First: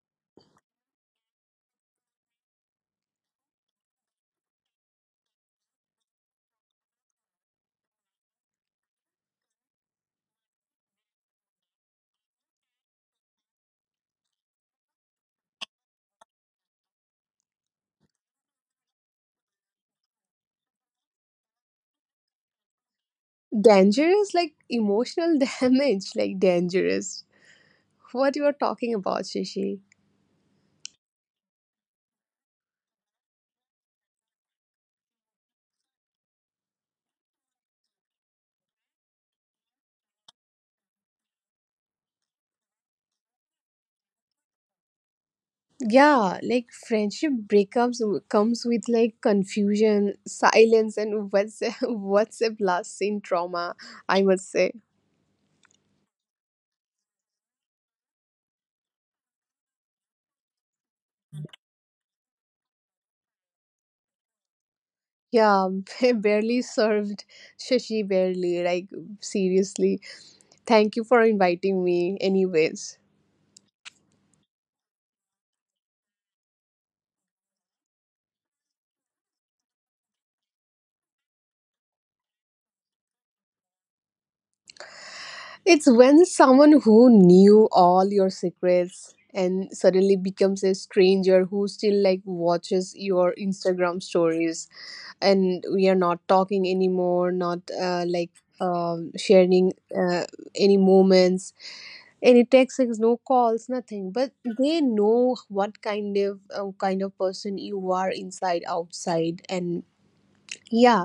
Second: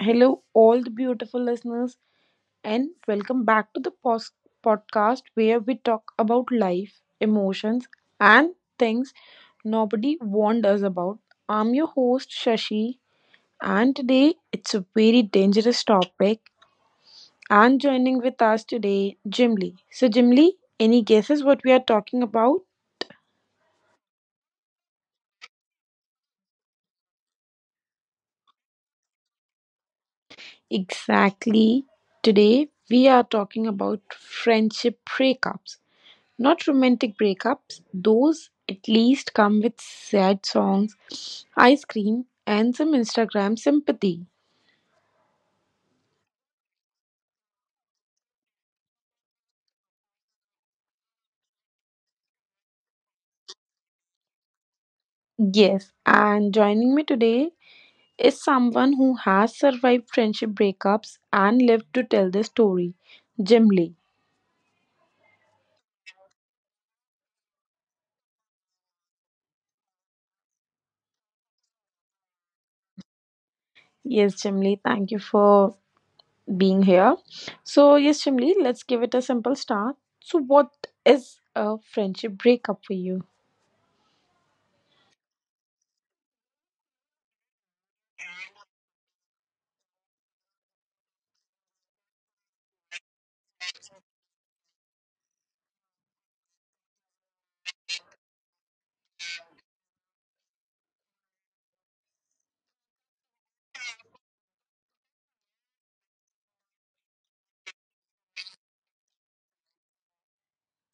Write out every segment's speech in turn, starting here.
Hello, all the beautiful listeners, and welcome back to the podcast where we talk about life, emotions, and things nobody warned us about. I'm your host, Shashi, and today it's a very dangerous topic. And joining with us today, Jimly. So, Jimly, any guesses what we are talking about? Dangerous, like emotional damage, like dangerous. What you are talking about, Shishi? Exactly. Today, we are talking about friendship breakups. Not romantic breakups, those at least come with sad songs, ice cream, and some Instagram sympathy. Yeah, like friendship breakups comes with like confusion, silence, and WhatsApp WhatsApp last seen trauma. I must say, Yes, and joining me today is someone who has survived friendship breakups and lived to tell the story, Jim. yeah, barely served, Shashi barely. Like seriously, thank you for inviting me. Anyways. Yes, Jim, thank you for being here. So, yes, Jim, let's give it a simple start. So, what is a friendship breakup for you? It's when someone who knew all your secrets and suddenly becomes a stranger who still like watches your Instagram stories and we are not talking anymore, not like sharing any moments, any texts, like, no calls, nothing. But they know what kind of person you are inside, outside, and yeah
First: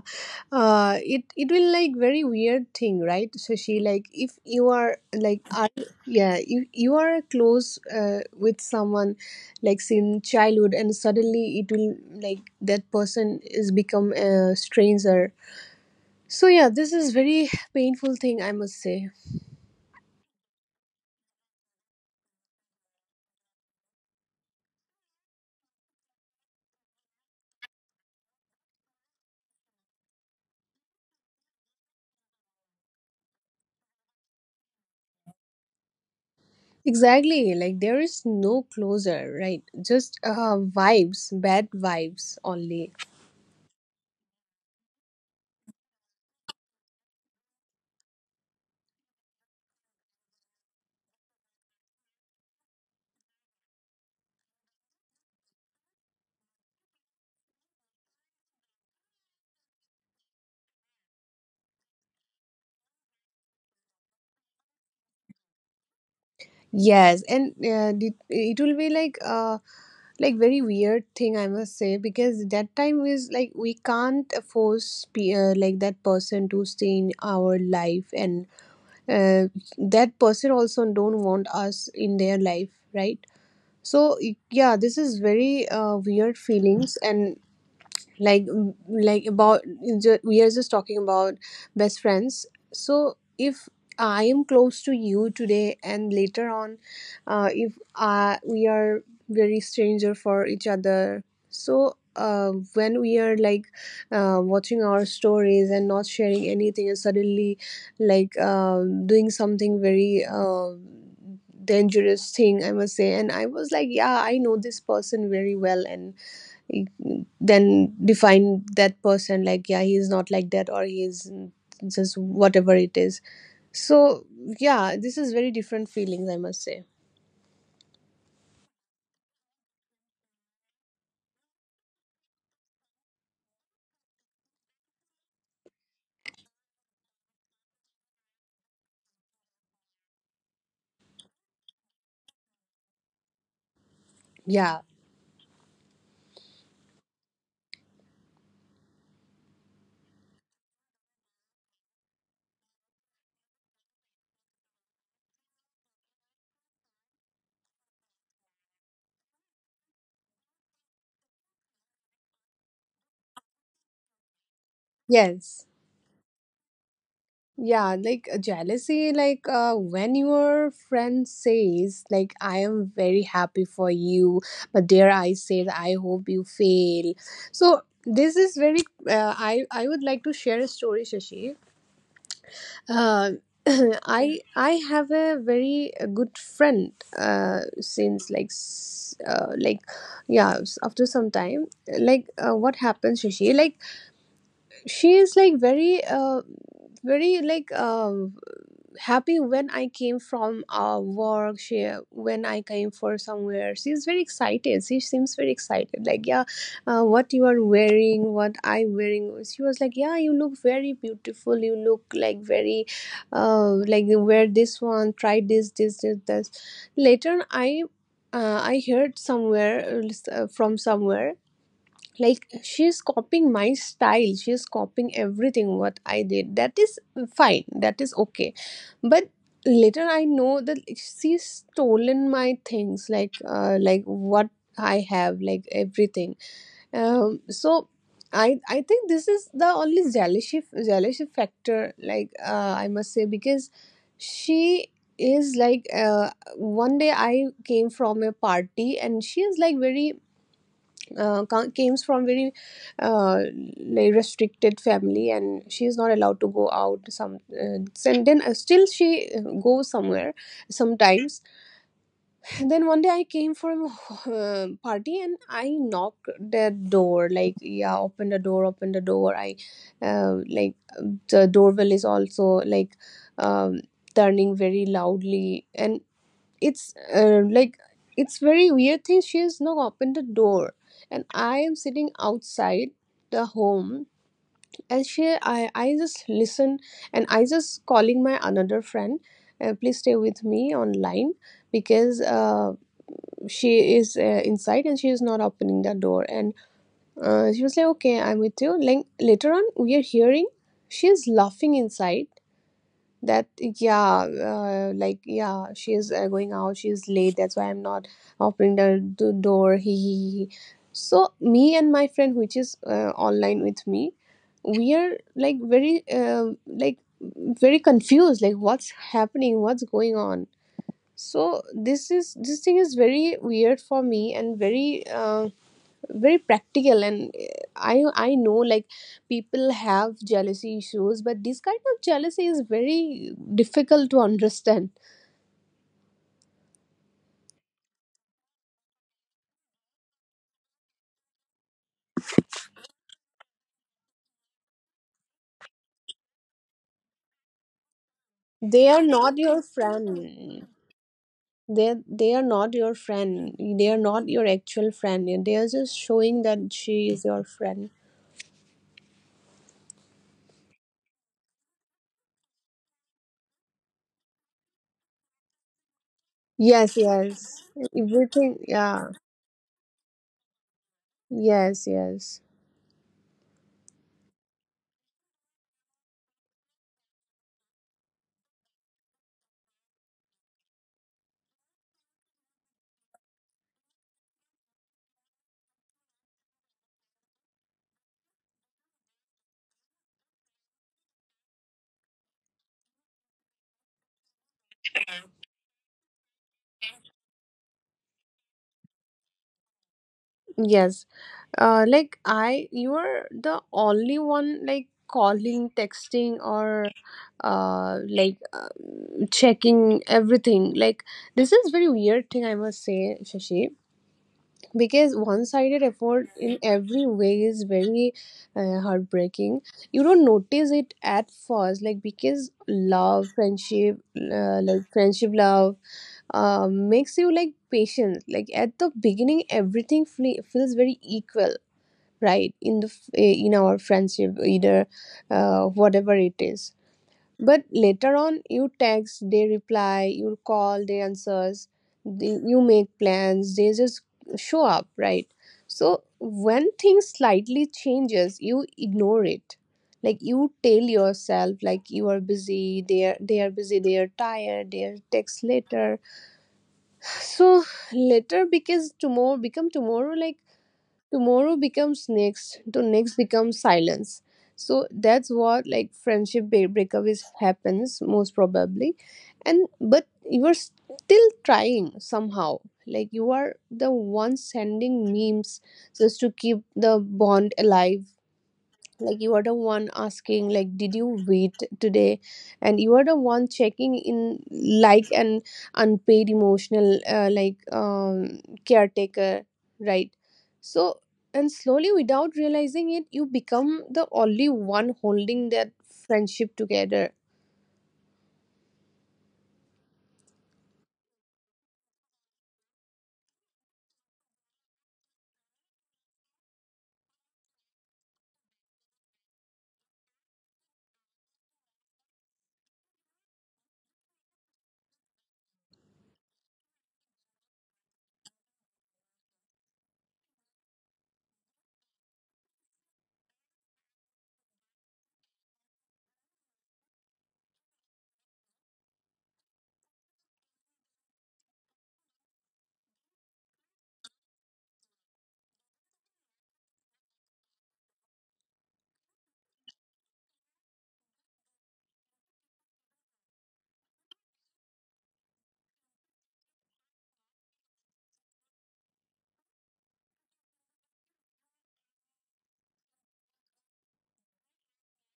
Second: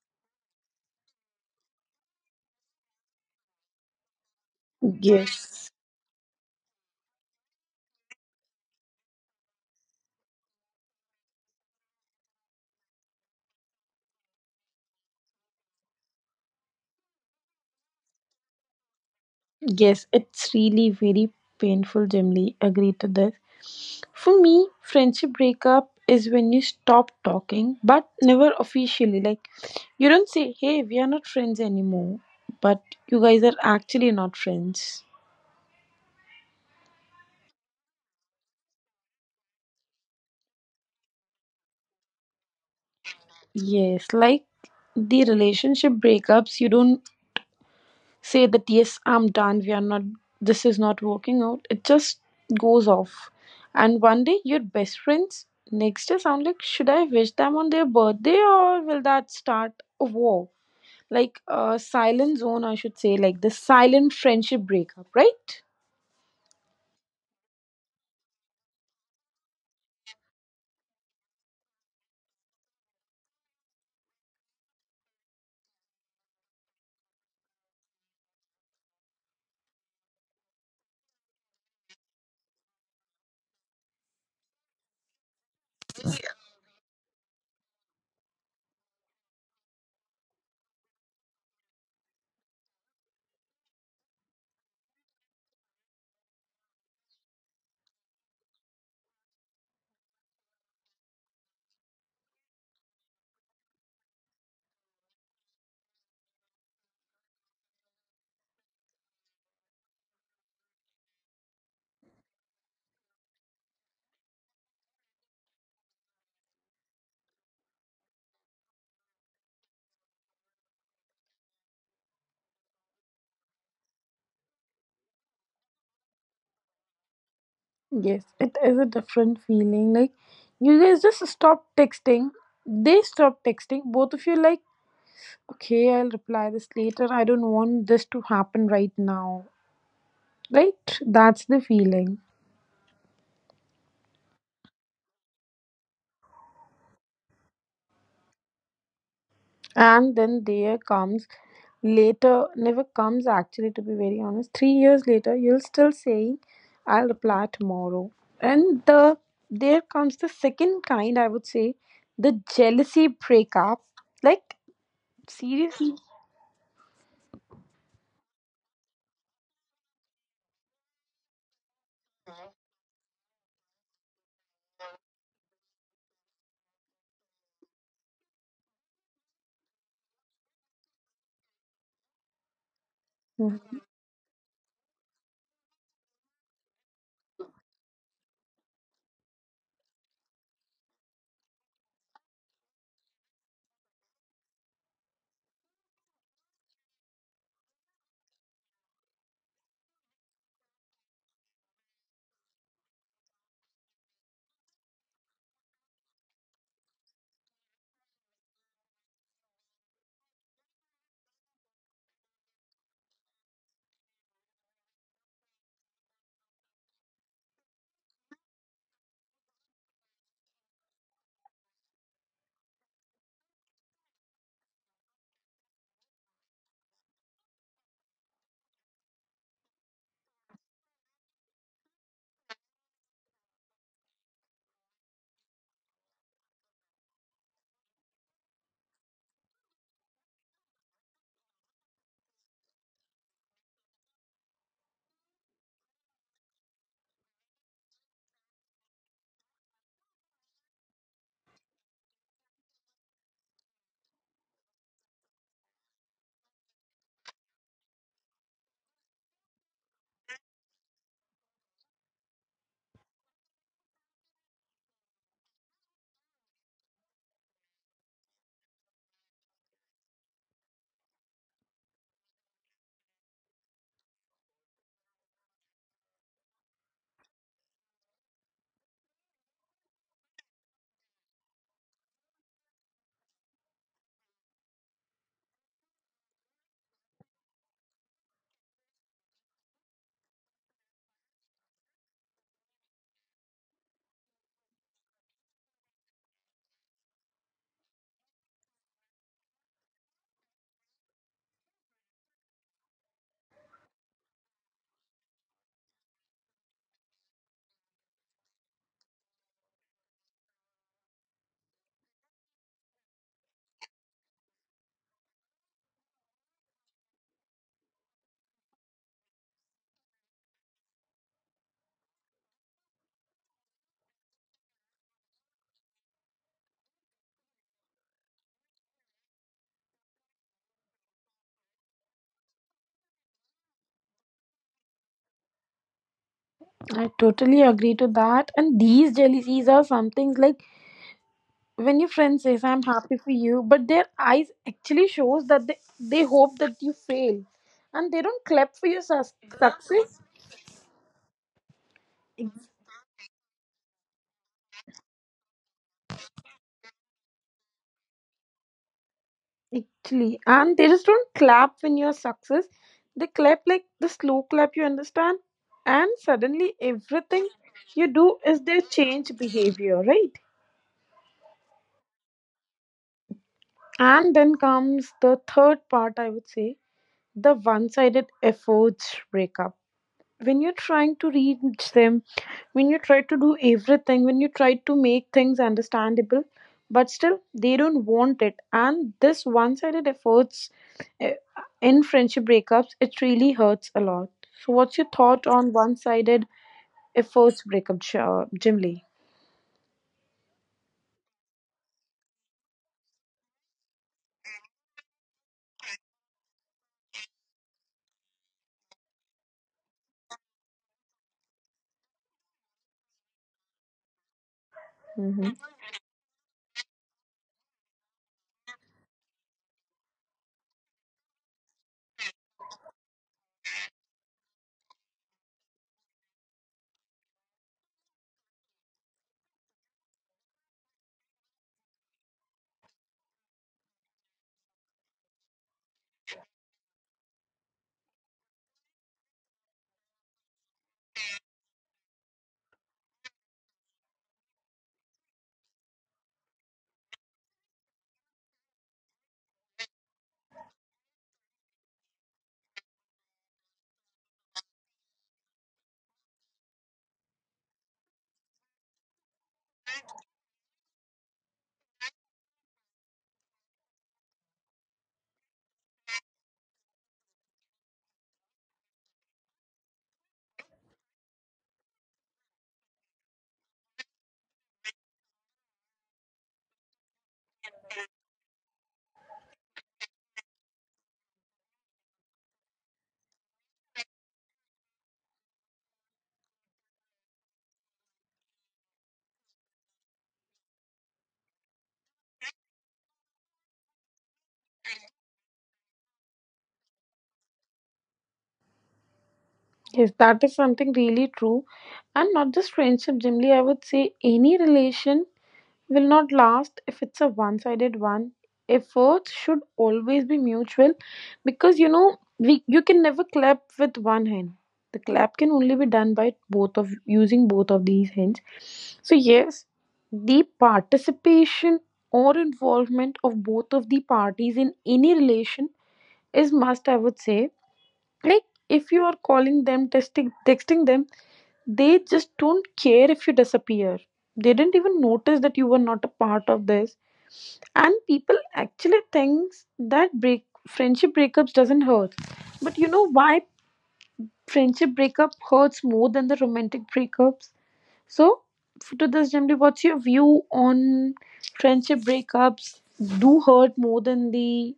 it will like very weird thing right, so she like if you are like are, Yes. yeah you are close with someone like since childhood, and suddenly it will like that person is become a stranger. So yeah, this is very painful thing, I must say. Yes, it's really very painful, Jimly. Agree to this. For me, friendship breakup is when you stop talking, but never officially. Like, you don't say, hey, we are not friends anymore, but you guys are actually not friends. Exactly, like there is no closure, right? Just vibes, bad vibes only. Yes, like the relationship breakups, you don't say that yes, I'm done, we are not, this is not working out, it just goes off. And one day your best friends, next day sound like, should I wish them on their birthday or will that start a war? Like a silent zone, I should say, like the silent friendship breakup, right? Yes, and it will be like very weird thing, I must say, because that time is like we can't force like that person to stay in our life, and uh, that person also don't want us in their life, right? So yeah, this is very weird feelings. And like like we are just talking about best friends. So if I am close to you today, and later on, if we are very stranger for each other, so when we are like watching our stories and not sharing anything, and suddenly like doing something very dangerous thing, I must say. And I was like, yeah, I know this person very well, and then define that person like, yeah, he's not like that, or he's just whatever it is. So yeah, this is very different feelings, I must say. Yes, it is a different feeling. Like you guys just stop texting, they stop texting, both of you like, okay, I'll reply this later, I don't want this to happen right now. Right? That's the feeling. Yeah. And then there comes later, never comes actually, to be very honest. 3 years later, you'll still saying, I'll reply tomorrow. And there comes the second kind, I would say, the jealousy breakup. Like, Yes. seriously? Yeah, like jealousy, like when your friend says like, I am very happy for you, but there I said, I hope you fail. So this is very I would like to share a story, Shashi. Uh, Mhm. I have a very good friend since like like yeah after some time. Like what happens, Shashi? Like she is like very very like happy when I came from work. She, when I came for somewhere, she's very excited. She seems very excited. Like, yeah, what you are wearing, what I wearing. She was like, yeah, you look very beautiful. You look like very, like wear this one. Try this, this, this, this. Later I. I heard somewhere, from somewhere, like she's copying my style, she's copying everything what I did. That is fine, that is okay, but later I know that she's stolen my things, like what I have, like everything. So I think this is the only jealousy factor, like I must say, because she is like one day I came from a party, and she is like very comes from very uh, like restricted family, and she is not allowed to go out, some and then still she goes somewhere sometimes. And then one day I came from a party, and I knocked the door, like, yeah, open the door, open the door. I like the doorbell is also like um, turning very loudly, and it's like it's very weird thing, she has not opened the door, and I am sitting outside the home. And she, I just listen, and I just calling my another friend, please stay with me online, because she is inside and she is not opening the door. And she was like, okay, I'm with you. Like later on, we are hearing she is laughing inside, that, yeah, like, yeah, she's going out. She is late, that's why I'm not opening the door. He, he, he. So me and my friend, which is online with me, we are like very confused, like what's happening, what's going on. So this is, this thing is very weird for me, and very very practical. And I know, like, people have jealousy issues, but this kind of jealousy is very difficult to understand. I totally agree to that. And these jealousies are some things like when your friend says I'm happy for you, but their eyes actually shows that they hope that you fail, and they don't They clap are for your not your success. friend. They are not Ex- your friend, they are not your actual friend, they are just showing that she is your friend. Actually, and they just don't clap when you're success, they clap like the slow clap, you understand, and Yes, suddenly yes. everything you Everything, do is their yeah. change behavior, right? Yes, yes. And then comes the third part, I would say, the one-sided efforts breakup. When you're trying to reach them, when you try to do everything, when you try to make things understandable, but still they don't want it, and this one-sided efforts, eh, in friendship breakups it really hurts a lot. So what's your thought on one-sided efforts breakup, Jim Lee? Yes, like, I, you are the only one like calling, texting, or like checking everything, like this is very weird thing, I must say, Shashi, because Hmm. one-sided effort in every way is very heartbreaking. You don't notice it at first, like because love, friendship like friendship love makes you like patient. Like at the beginning, everything feels very equal, right? In in our friendship either, whatever it is. But later on, you text, they reply, you call, they answers, they, you make plans, they just show up, right? So when things slightly changes, you ignore it. Like you tell yourself, like you are busy, they are busy, they are tired, they are text later. So later, because tomorrow become tomorrow, like tomorrow becomes next to next, becomes silence. So that's what, like, friendship breakup is happens, most probably. And but you are still trying somehow, like you are the one sending memes just to keep the bond alive. Like you are the one asking like, did you wait today? And you are the one checking in like an unpaid emotional like caretaker, right? So, and slowly, without realizing it, you become the only one holding that friendship together. Yes, that is something really true, and not just friendship, Jim, I would say any relation will not last if it's a one sided one. Efforts should always be mutual because you know, we you can never clap with one hand. The clap can only be done by both of using both of these hands. So yes, the participation or involvement of both of the parties in any relation is must, I would say. Like if you are calling them, texting them, they just don't care, if you disappear they didn't even notice that you were not a part of this. And people actually thinks that break friendship breakups doesn't hurt. But you know why friendship breakup hurts more than the romantic breakups? So to this, Jamli, what's your view on friendship breakups do hurt more than the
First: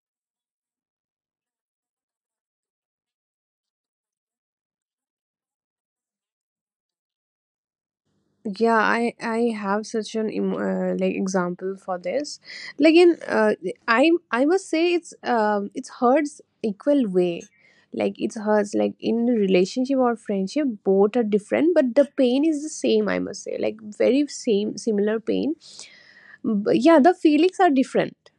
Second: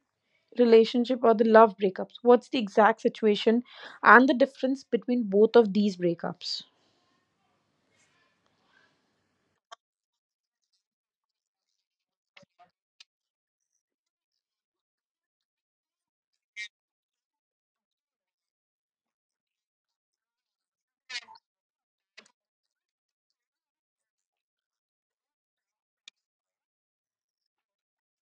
relationship or the love breakups? What's the exact situation and the difference between both of these breakups? Yeah, I have such an like example for this, like in I must say, it's hurts equal way. Like it's hurts like in relationship or friendship, both are different, but the pain is the same, I must say, like very same similar pain. But yeah, the feelings are different.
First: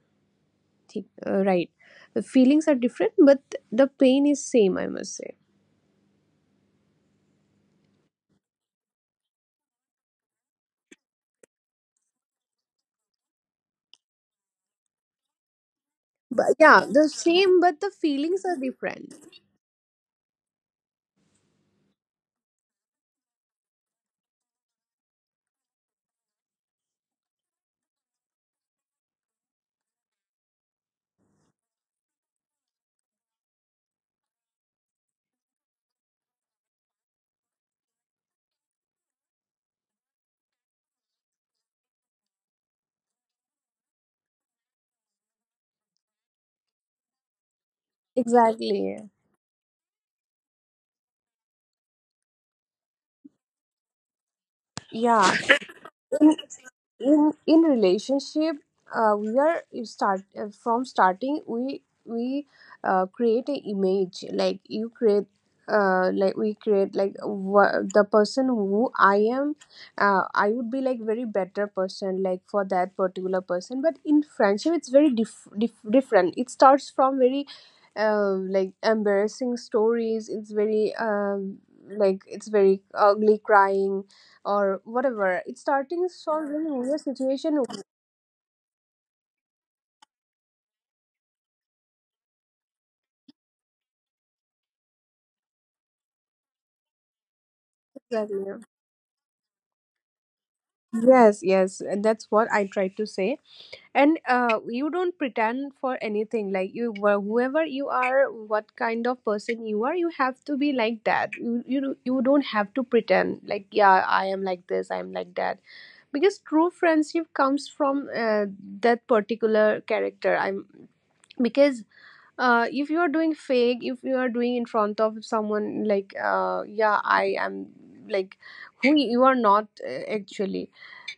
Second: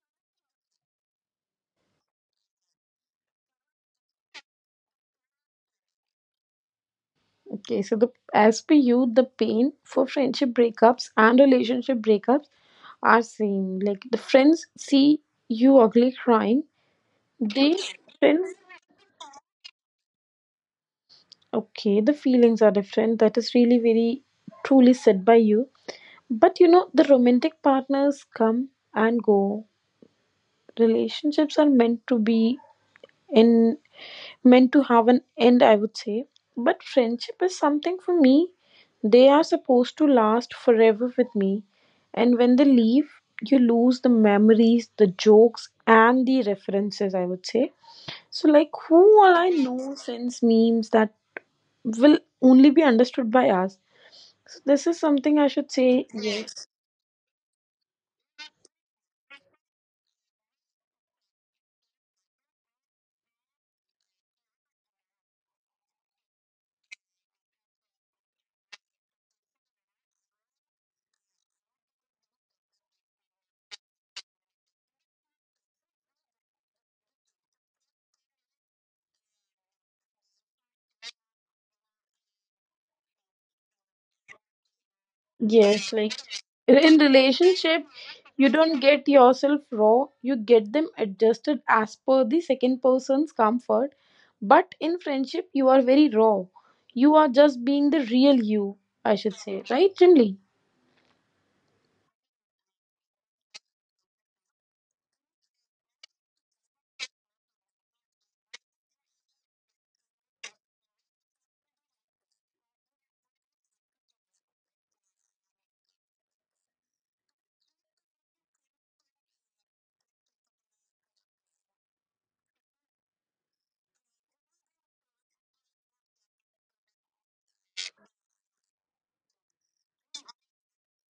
right, the feelings are different, but the pain is same, I must say. Okay, so the as per you the pain for friendship breakups and relationship breakups are same. Like the friends see you ugly But crying, yeah, the same, they but the feelings are friends different. okay, the feelings are different, that is really very truly said by you. But you know the romantic partners come and go, relationships are meant to be in meant to have an end, I would say. But friendship is something, for me they are supposed to last forever with me. And when they leave, you lose the memories, the jokes, and the references, I would say. So, like, who Exactly. all I know sends memes that will only be understood by us? So, this is Yeah, something I should say. Yes. in relationship, we are, you start from starting, we create an image, like you create like we create like the person who I am, I would be like very better person, like for that particular person. But in friendship, it's very diff different. It starts from very like embarrassing stories, it's very like it's very ugly crying or whatever. It's Yes, starting like, solving your in situation. relationship you don't get yourself raw, you get them adjusted as per the second person's comfort, but in friendship you are very raw, you are just being the real Exactly. you, I should say, right, Chinli? Yes, yes, and that's what I try to say. And you don't pretend for anything. Like you, whoever you are, what kind of person you are, you have to be like that. You don't have to pretend. Like, yeah, I am like this, I am like that. Because true friendship comes from that particular character. I'm, because if you are doing fake, if you are doing in front of someone like, yeah, I am like who you are not, actually,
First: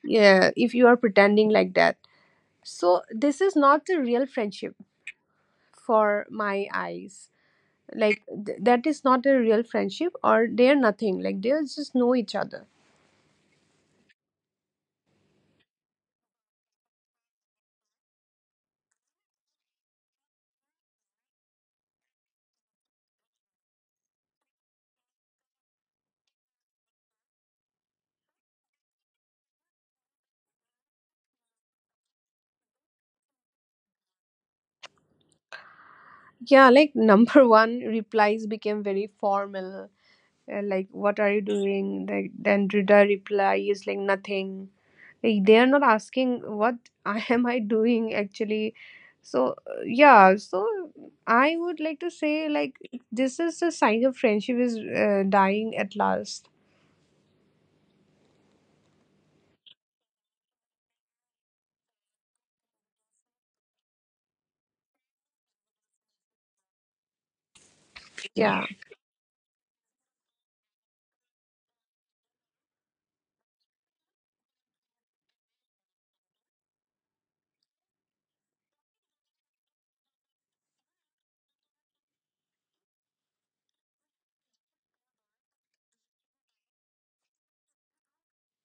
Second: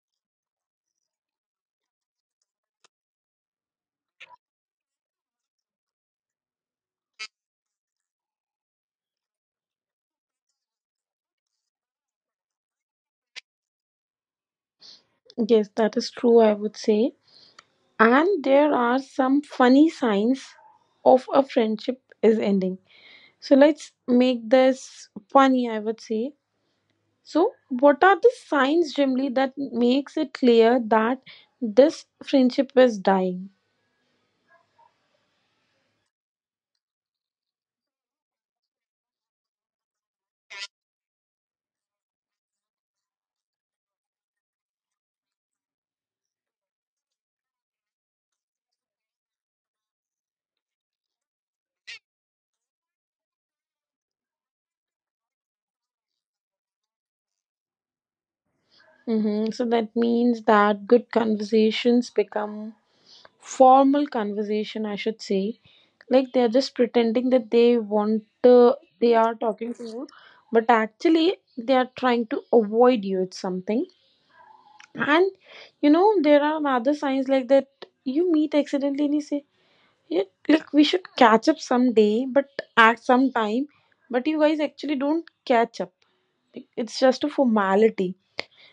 yeah, if you are pretending like that, so this is not a real friendship. For my eyes, like that is not a real friendship, or they're nothing, like they just know each other. Yes, that is true, I would say. And there are some funny signs of a friendship is ending, so let's make this funny, I would say. So, what are the signs, Jimly, that makes it clear that this friendship is dying? Yeah, like number one, replies became very formal. Like what are you doing, like then the reply is like nothing. Like, they are not asking what I am I doing actually. So yeah, so I would like to say like this is a sign of friendship is dying at last. Hmm. So that means that good conversations become formal conversation, I should say. Like they are just pretending that they want Yeah. to, they are talking to you, but actually they are trying to avoid you. It's something, and you know there are other signs like that. You meet accidentally and you say, yeah, like we should catch up someday, but at some time. But you guys actually don't catch up. Like, it's just a formality.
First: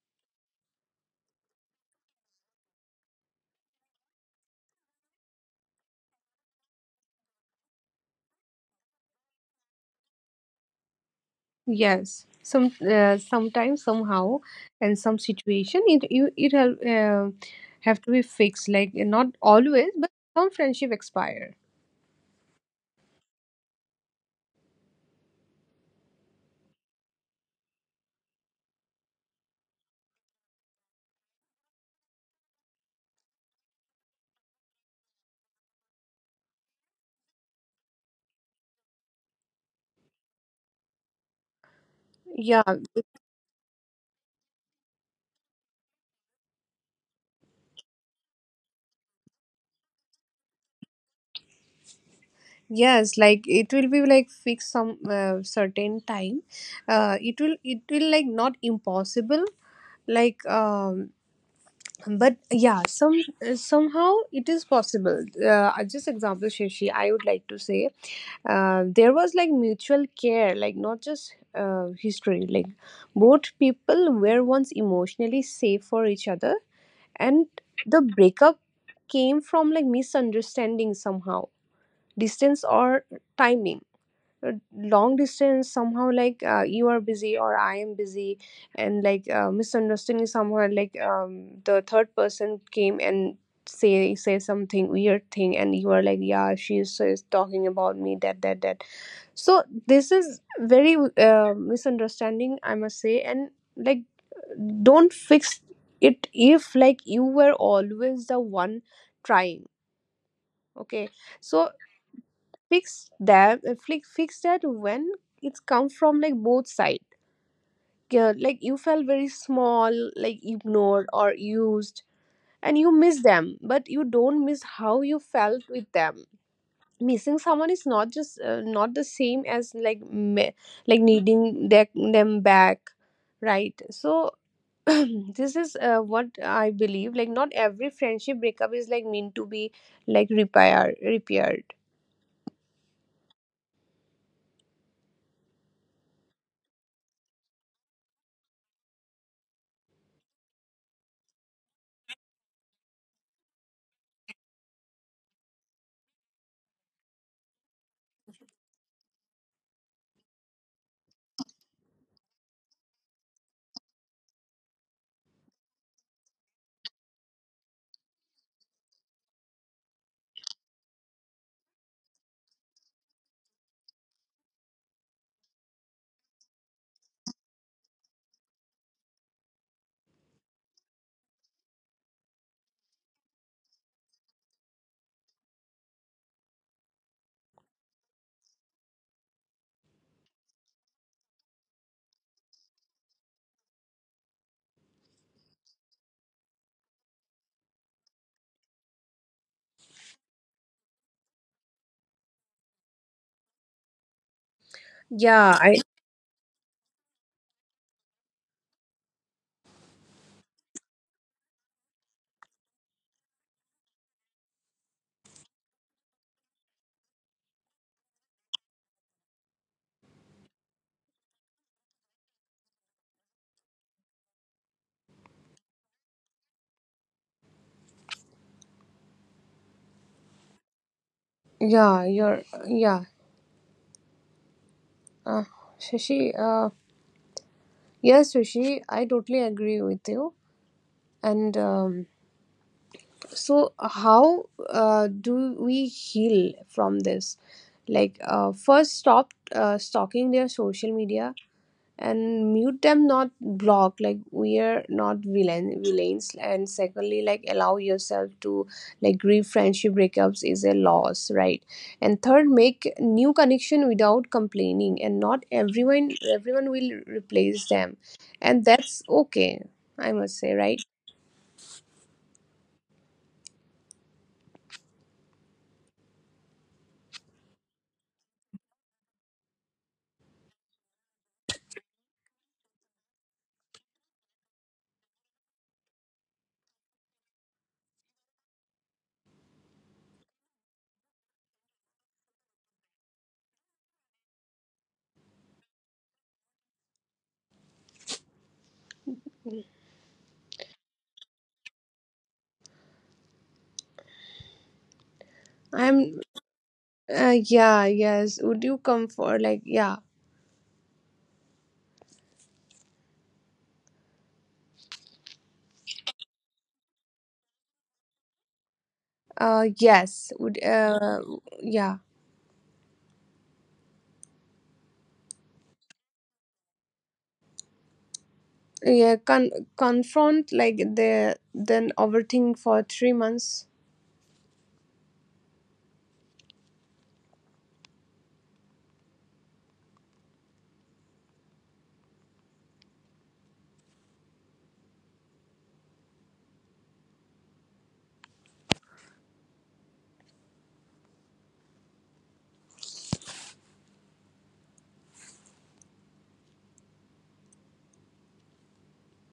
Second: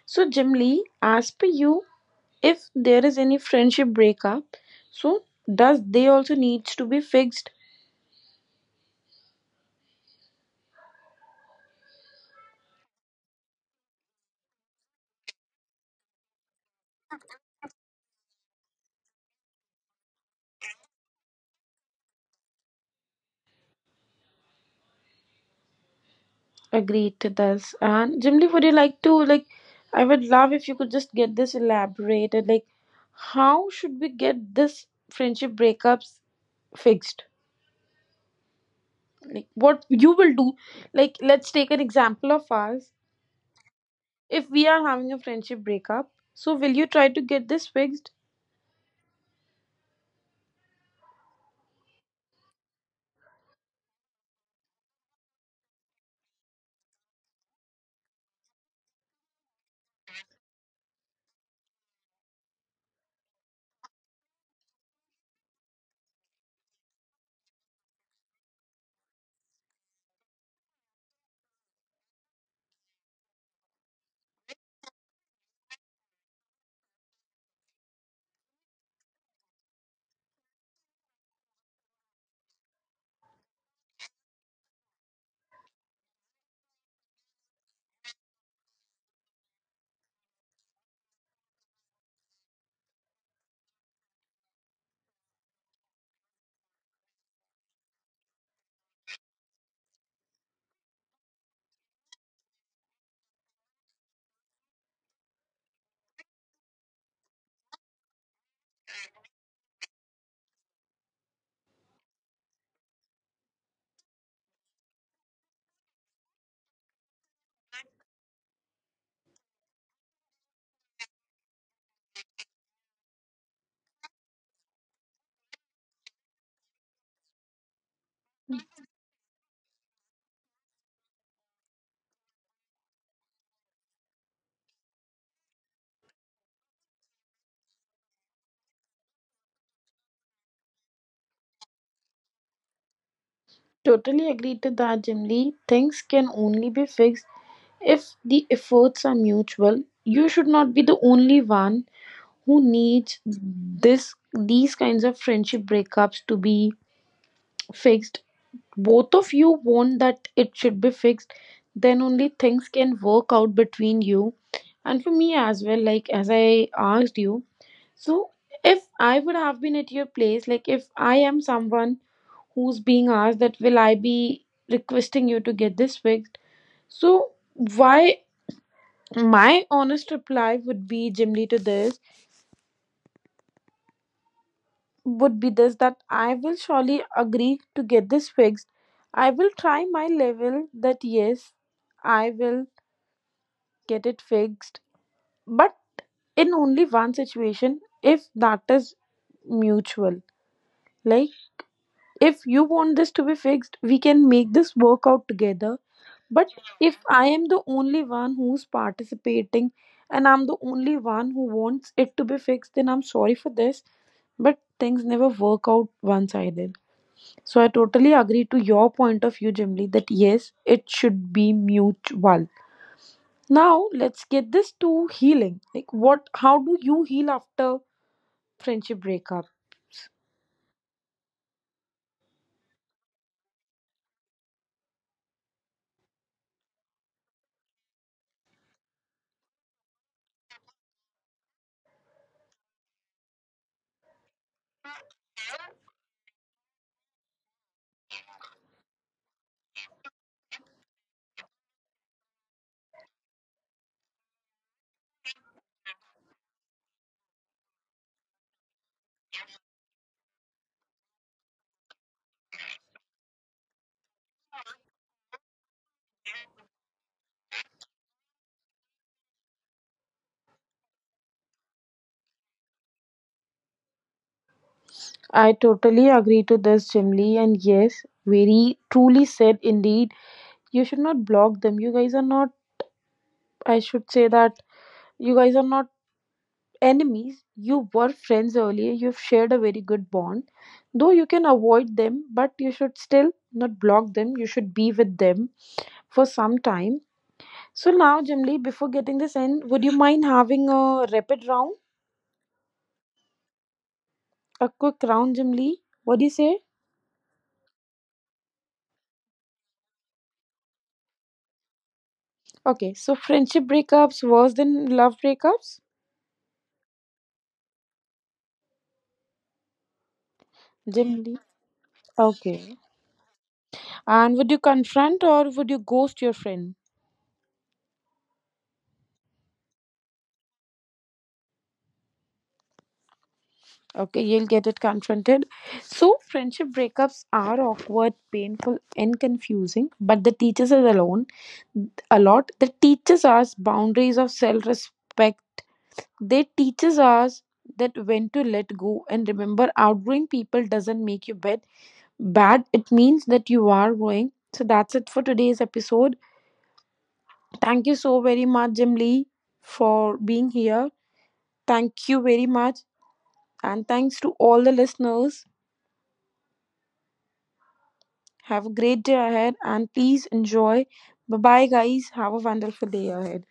So, Jim Lee, as per you, if there is any friendship breakup, so does they also needs to be fixed? Yes. Some, sometimes somehow, and some situation, it, you it have to be fixed. Like not always, but some friendship expire. Agreed to this. And Jim Lee, would you like to like? I would love if you could just get this elaborated. Like, how should we get this friendship breakups fixed? Like, what you will do? Like, let's take an example of Yeah. us. If we are having a friendship breakup, so will you try to get this fixed? Yes. Like it will be like fixed some certain time. It will like not impossible, like but yeah, some somehow it is possible. Just example, Shashi, I would like to say there was like mutual care, like not just history, like both people were once emotionally safe for each other, and the breakup came from like misunderstanding somehow, distance or timing, long distance somehow, like you are busy or I am busy, and like misunderstanding somehow, like the third person came and say something weird thing, and you are like, yeah, she is talking about me, that, that, that. So this is very misunderstanding, I must say. And like, don't fix it if, like, you were always the one trying. Okay, so fix that. Fix that when it's come from like both sides. Yeah, like you felt very small, like ignored or used, and you miss them, but you don't miss how you felt with them. Missing someone is not just not the same as like like needing them back, right? So this is what I believe, like not every friendship breakup is like meant to be like repaired. Totally agree to that, Jim Lee. Things can only be fixed if the efforts are mutual. You should not be the only one who needs this these kinds of friendship breakups to be fixed. Both of you want that it should be fixed, then only things can work out between you. And for me as well, like as I asked you, so, if I would have been at your place, like if I am someone who's being asked that, will I be requesting you to get this fixed? So, why, my honest reply would be, Jimly, to this would be this, that I will surely agree to get this fixed. I will try my level that yes, I will get it fixed, but in only one situation, if that is mutual. Like if you want this to be fixed we can make this work out together, Yeah, but I. if I am the only one who's participating and I'm the only one who wants it to be fixed, then I'm sorry for this, but things never work out one sided. So I totally agree to your point of view, Jimly, that yes, it should be mutual. Now let's get this to healing. Like what, how do you heal after friendship breakups? Yeah, you're. Yeah. Uh, Shashi, uh, yes, Shashi, I totally agree with you. And so, how do we heal from this? Like, first, stop stalking their social media, and mute them, not block, like we are not villains. And secondly, like allow yourself to like grieve, friendship breakups is a loss, right? And third, make new connection without complaining, and not everyone will replace them, and that's okay, I must say, right? I totally agree to this, Jimly, and yes, very truly said indeed. You should not block them. You guys are not, I should say that you guys are not enemies. You were friends earlier. You've shared a very good bond. Though you can avoid them, but you should still not block them. You should be with them for some time. So now, Jimly, before getting this end, would you mind having a rapid round? A quick round, Jimly? What do you say? I'm, yeah, yes, would you come for, like, yeah. Okay, so friendship breakups worse than love breakups? Yes, Jim. would, Okay. yeah. And would you confront or would you ghost your friend? Yeah, confront, like the, then overthink for three Okay, you'll get months it confronted. So, friendship breakups are awkward, painful, and confusing, but the teachers are alone a lot. They teaches us boundaries of self respect. They teaches us that when to let go and remember outgrowing people doesn't make you bad. Bad, it means that you are growing. So that's it for today's episode. Thank you so very much, Jim Lee, for being here. Thank you very much. And thanks to all the listeners. Have a great day ahead and please enjoy. Bye bye, guys. Have a wonderful day ahead.